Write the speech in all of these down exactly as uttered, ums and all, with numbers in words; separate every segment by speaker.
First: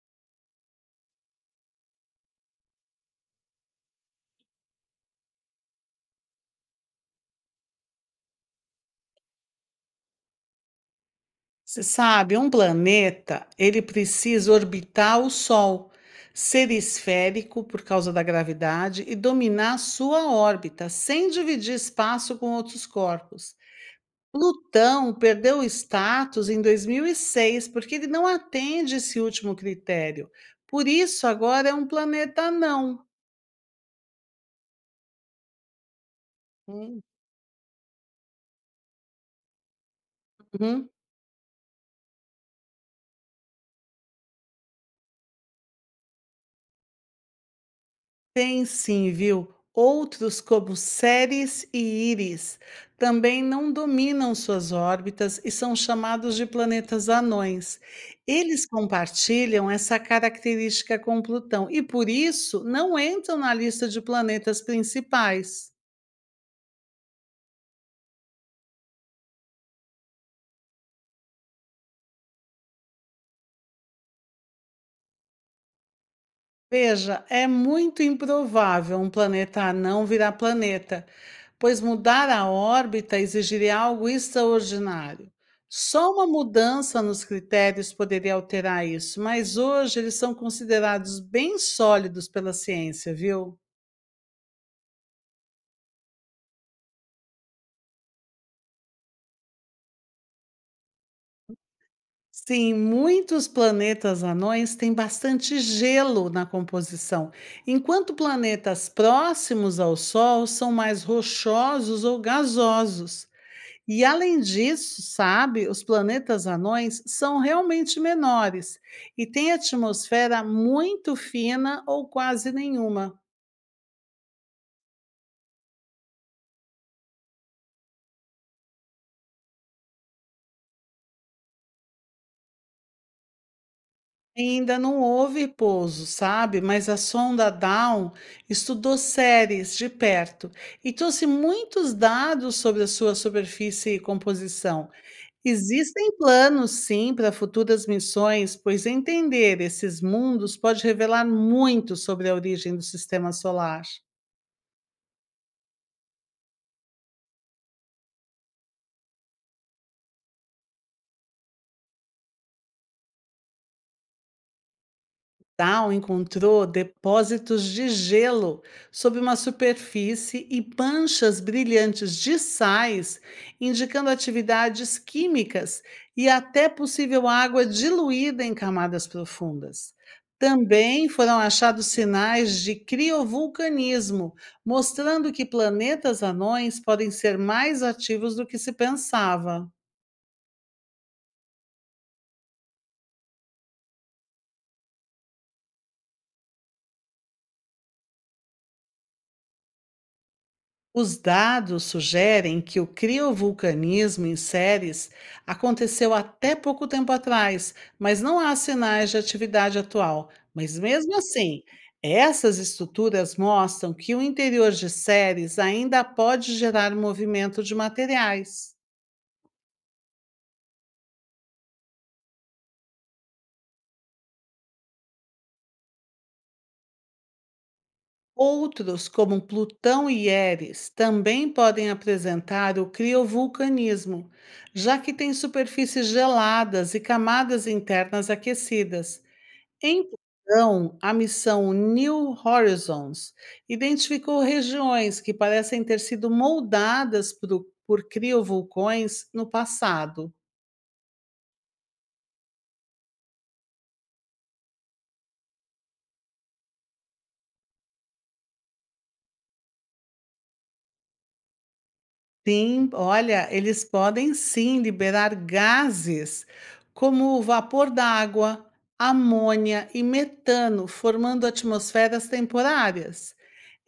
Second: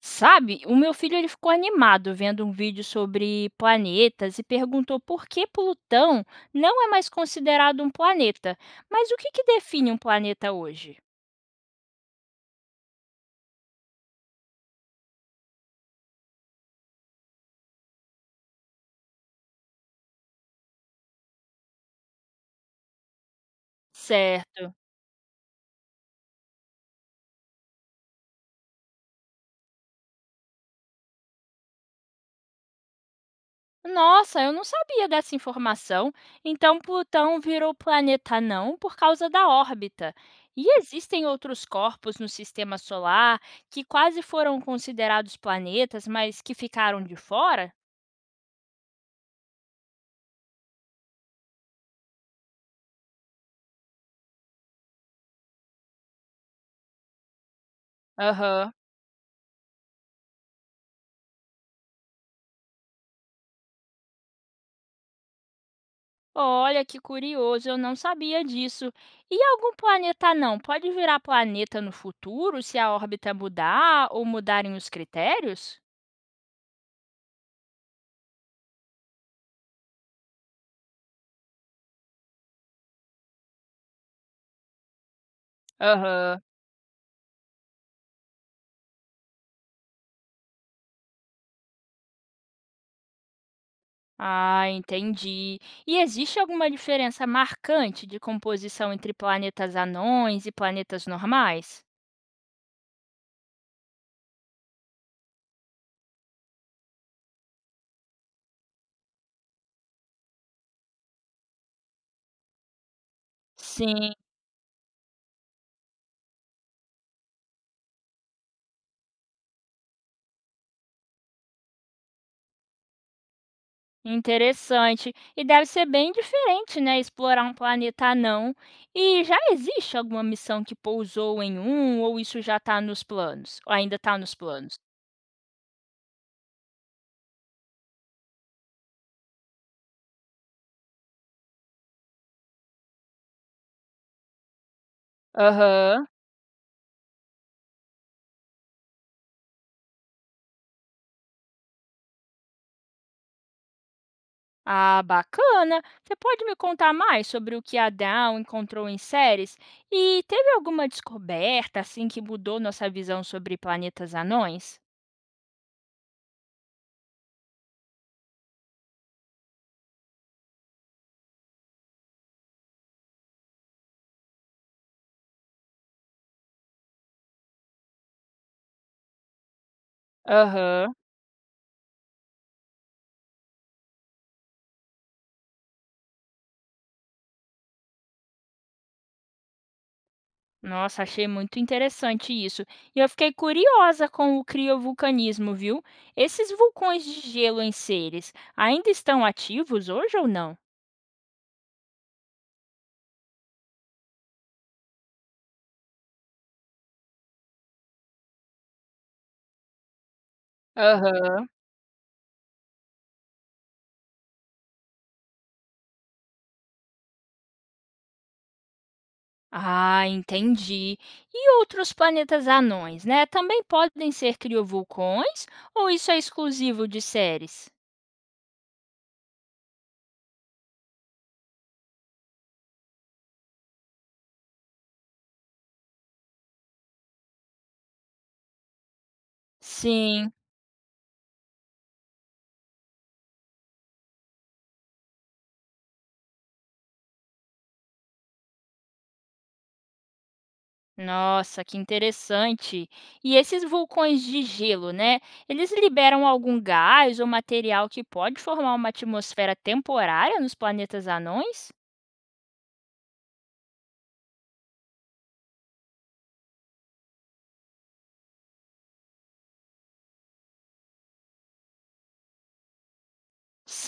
Speaker 1: Sabe, o meu filho ele ficou animado vendo um vídeo sobre planetas e perguntou por que Plutão não é mais considerado um planeta. Mas o que, que define um planeta hoje?
Speaker 2: Você sabe, um planeta, ele precisa orbitar o Sol, ser esférico por causa da gravidade e dominar sua órbita, sem dividir espaço com outros corpos.
Speaker 1: Certo.
Speaker 2: Plutão perdeu o status em dois mil e seis porque ele não atende esse último critério. Por isso, agora é um planeta não.
Speaker 1: Nossa, eu não sabia dessa informação. Então
Speaker 2: Hum,
Speaker 1: Plutão virou planeta não por causa da órbita. E
Speaker 2: hum.
Speaker 1: existem outros corpos no sistema solar que quase foram considerados planetas, mas que ficaram de fora?
Speaker 2: Tem sim, viu? Outros, como Ceres e Íris, também não dominam suas órbitas e são chamados de planetas anões. Eles
Speaker 1: Aham.
Speaker 2: compartilham essa característica com Plutão e, por isso, não entram na lista de planetas principais.
Speaker 1: Olha que curioso, eu não sabia disso. E algum planeta não pode virar planeta no futuro se a órbita mudar ou mudarem os critérios?
Speaker 2: Veja, é muito improvável um planeta anão virar planeta, pois mudar a órbita exigiria algo extraordinário. Só uma
Speaker 1: Aham.
Speaker 2: mudança nos critérios poderia alterar isso, mas hoje eles são considerados bem sólidos pela ciência, viu?
Speaker 1: Ah, entendi. E existe alguma diferença marcante de composição entre planetas anões e planetas normais?
Speaker 2: Sim, muitos planetas anões têm bastante gelo na composição, enquanto planetas próximos ao Sol são mais rochosos ou gasosos. E
Speaker 1: Sim,
Speaker 2: além disso, sabe, os planetas anões são realmente menores e têm atmosfera muito fina ou quase nenhuma.
Speaker 1: interessante. E deve ser bem diferente, né, explorar um planeta anão. E já existe alguma missão que pousou em um, ou isso já está nos planos? Ou ainda está nos
Speaker 2: Ainda
Speaker 1: planos?
Speaker 2: não houve pouso, sabe? Mas a sonda Dawn estudou séries de perto e trouxe muitos dados sobre a sua superfície e composição.
Speaker 1: Aham.
Speaker 2: Existem planos, sim, para futuras missões, pois entender esses mundos pode revelar muito sobre a origem do sistema solar.
Speaker 1: Ah, bacana. Você pode me contar mais sobre o que a Down encontrou em séries? E teve alguma descoberta assim que mudou nossa visão sobre planetas anões?
Speaker 2: Dow encontrou depósitos de gelo sob uma superfície e manchas brilhantes de sais, indicando atividades químicas e até possível água diluída em camadas profundas.
Speaker 1: Aham.
Speaker 2: Também foram achados sinais de criovulcanismo, mostrando que planetas anões podem ser mais ativos do que se pensava.
Speaker 1: Nossa, achei muito interessante isso. E eu fiquei curiosa com o criovulcanismo, viu? Esses vulcões de gelo em Ceres ainda estão ativos hoje ou não?
Speaker 2: Os dados sugerem que o criovulcanismo em séries aconteceu até pouco tempo atrás, mas não há sinais de atividade atual. Mas mesmo
Speaker 1: Aham.
Speaker 2: assim, essas estruturas mostram que o interior de séries ainda pode gerar movimento de materiais.
Speaker 1: Ah, entendi. E outros planetas anões, né? Também podem ser criovulcões ou isso é exclusivo de Ceres?
Speaker 2: Outros, como Plutão e Eris, também podem apresentar o criovulcanismo, já que têm superfícies geladas e camadas internas aquecidas. Em
Speaker 1: Sim.
Speaker 2: Plutão, a missão New Horizons identificou regiões que parecem ter sido moldadas por, por criovulcões no passado.
Speaker 1: Nossa, que interessante. E esses vulcões de gelo, né? Eles liberam algum gás ou material que pode formar uma atmosfera temporária nos planetas anões?
Speaker 2: Sim, olha, eles podem sim liberar gases como o vapor d'água, amônia e metano, formando atmosferas temporárias.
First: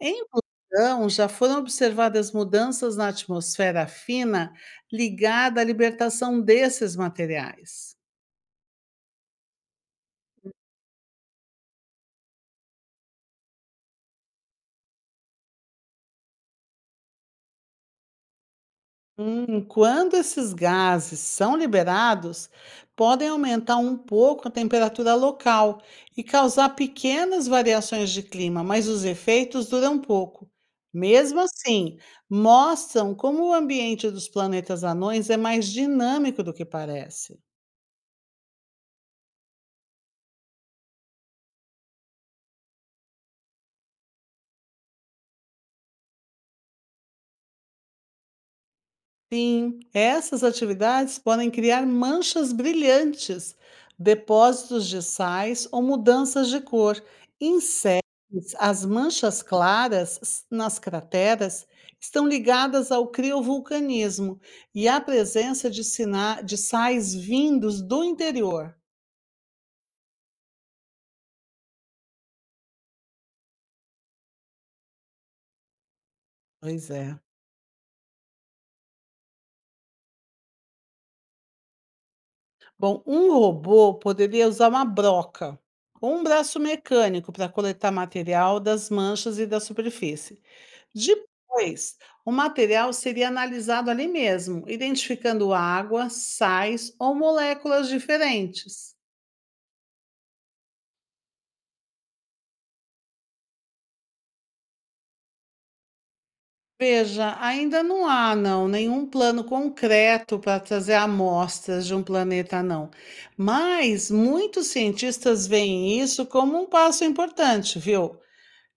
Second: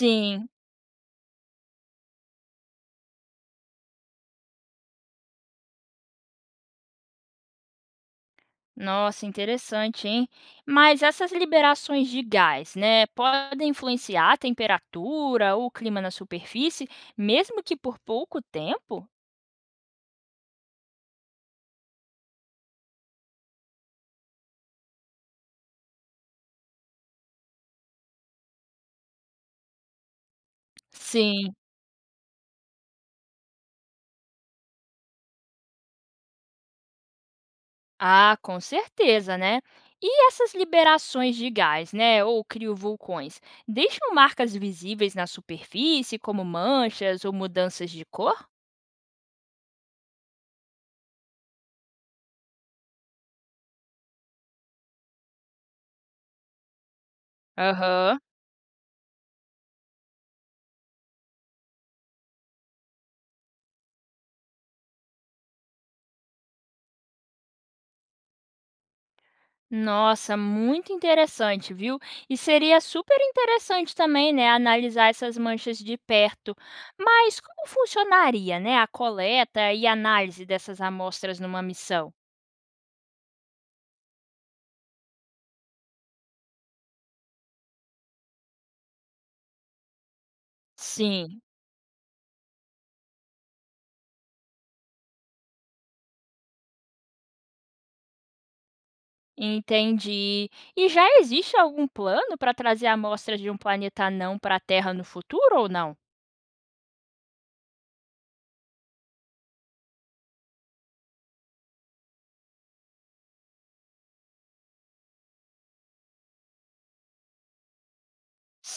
Speaker 2: Em Plutão, já foram observadas mudanças na atmosfera fina ligada à libertação desses materiais.
Speaker 1: Nossa, interessante, hein? Mas essas liberações de gás, né, podem influenciar a temperatura ou o clima na superfície, mesmo que por pouco tempo?
Speaker 2: Hum, quando esses gases são liberados, podem aumentar um pouco a temperatura local e causar pequenas variações de clima, mas os efeitos duram pouco. Mesmo
Speaker 1: Sim.
Speaker 2: assim, mostram como o ambiente dos planetas anões é mais dinâmico do que parece.
Speaker 1: Ah, com certeza, né? E essas liberações de gás, né, ou criovulcões, deixam marcas visíveis na superfície, como manchas ou mudanças de cor?
Speaker 2: Sim, essas atividades podem criar manchas brilhantes, depósitos de sais ou mudanças de cor. Em séries,
Speaker 1: Aham.
Speaker 2: as manchas claras s- nas crateras estão ligadas ao criovulcanismo e à presença de, sina- de sais vindos do interior.
Speaker 1: Nossa, muito interessante, viu? E seria super interessante também, né, analisar essas manchas de perto.
Speaker 2: Pois é.
Speaker 1: Mas como funcionaria, né, a coleta e análise dessas amostras numa missão?
Speaker 2: Bom, um robô poderia usar uma broca ou um braço mecânico para coletar material das manchas e da superfície.
Speaker 1: Sim.
Speaker 2: Depois, o material seria analisado ali mesmo, identificando água, sais ou moléculas diferentes.
Speaker 1: Entendi. E já existe algum plano para trazer amostras de um planeta anão para a Terra no futuro ou não?
Speaker 2: Veja, ainda não há não nenhum plano concreto para trazer amostras de um planeta não, mas muitos cientistas veem isso como um passo importante, viu?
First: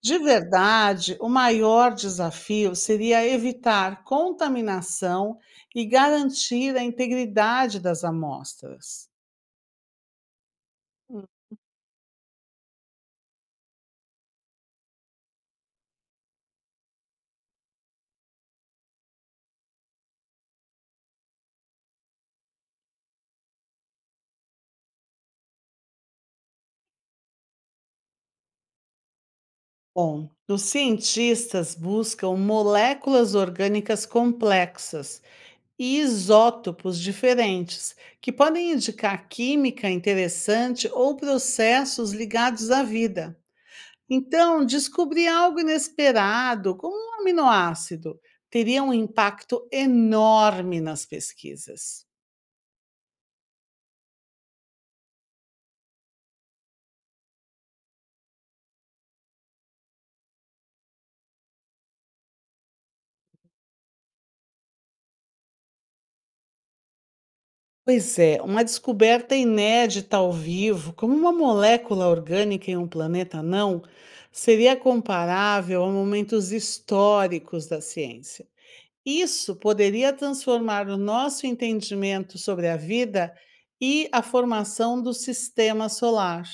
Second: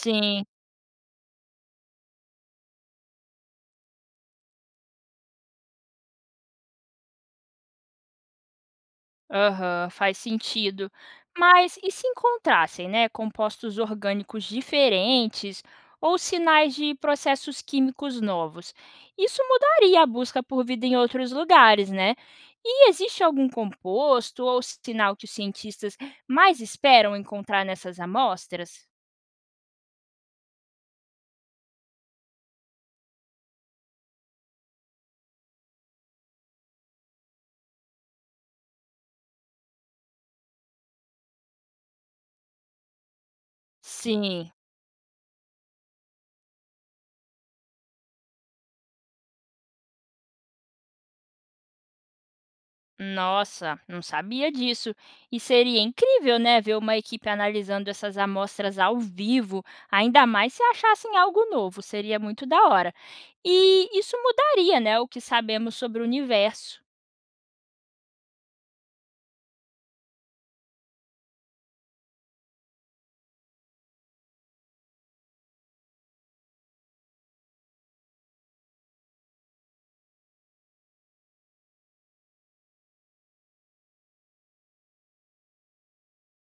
Speaker 2: De verdade, o maior desafio seria evitar contaminação e garantir a integridade das amostras.
Speaker 1: aham, faz sentido. Mas e se encontrassem, né, compostos orgânicos diferentes ou sinais de processos químicos novos? Isso mudaria a busca por vida em outros lugares, né? E existe algum composto ou sinal que os cientistas mais esperam encontrar nessas amostras?
Speaker 2: Bom, os cientistas buscam moléculas orgânicas complexas e isótopos diferentes, que podem indicar química interessante ou processos ligados à vida.
Speaker 1: Sim.
Speaker 2: Então, descobrir algo inesperado, como um aminoácido, teria um impacto enorme nas pesquisas.
Speaker 1: Nossa, não sabia disso. E seria incrível, né, ver uma equipe analisando essas amostras ao vivo, ainda mais se achassem algo novo, seria muito da hora. E isso mudaria, né, o que sabemos sobre o universo.
Speaker 2: Pois é, uma descoberta inédita ao vivo, como uma molécula orgânica em um planeta não, seria comparável a momentos históricos da ciência. Isso poderia transformar o nosso entendimento sobre a vida e a formação do sistema solar.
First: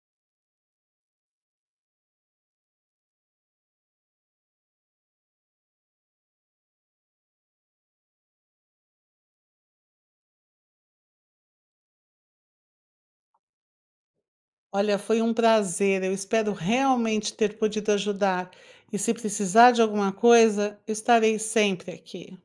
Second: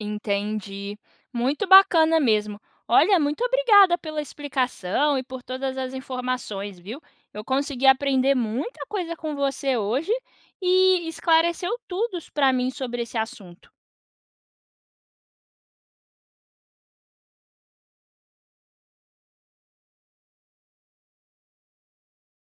Speaker 1: Entendi. Muito bacana mesmo. Olha, muito obrigada pela explicação e por todas as informações, viu? Eu consegui aprender muita coisa com você hoje e esclareceu tudo para mim sobre esse assunto.
Speaker 2: Olha, foi um prazer. Eu espero realmente ter podido ajudar. E se precisar de alguma coisa, eu estarei sempre aqui.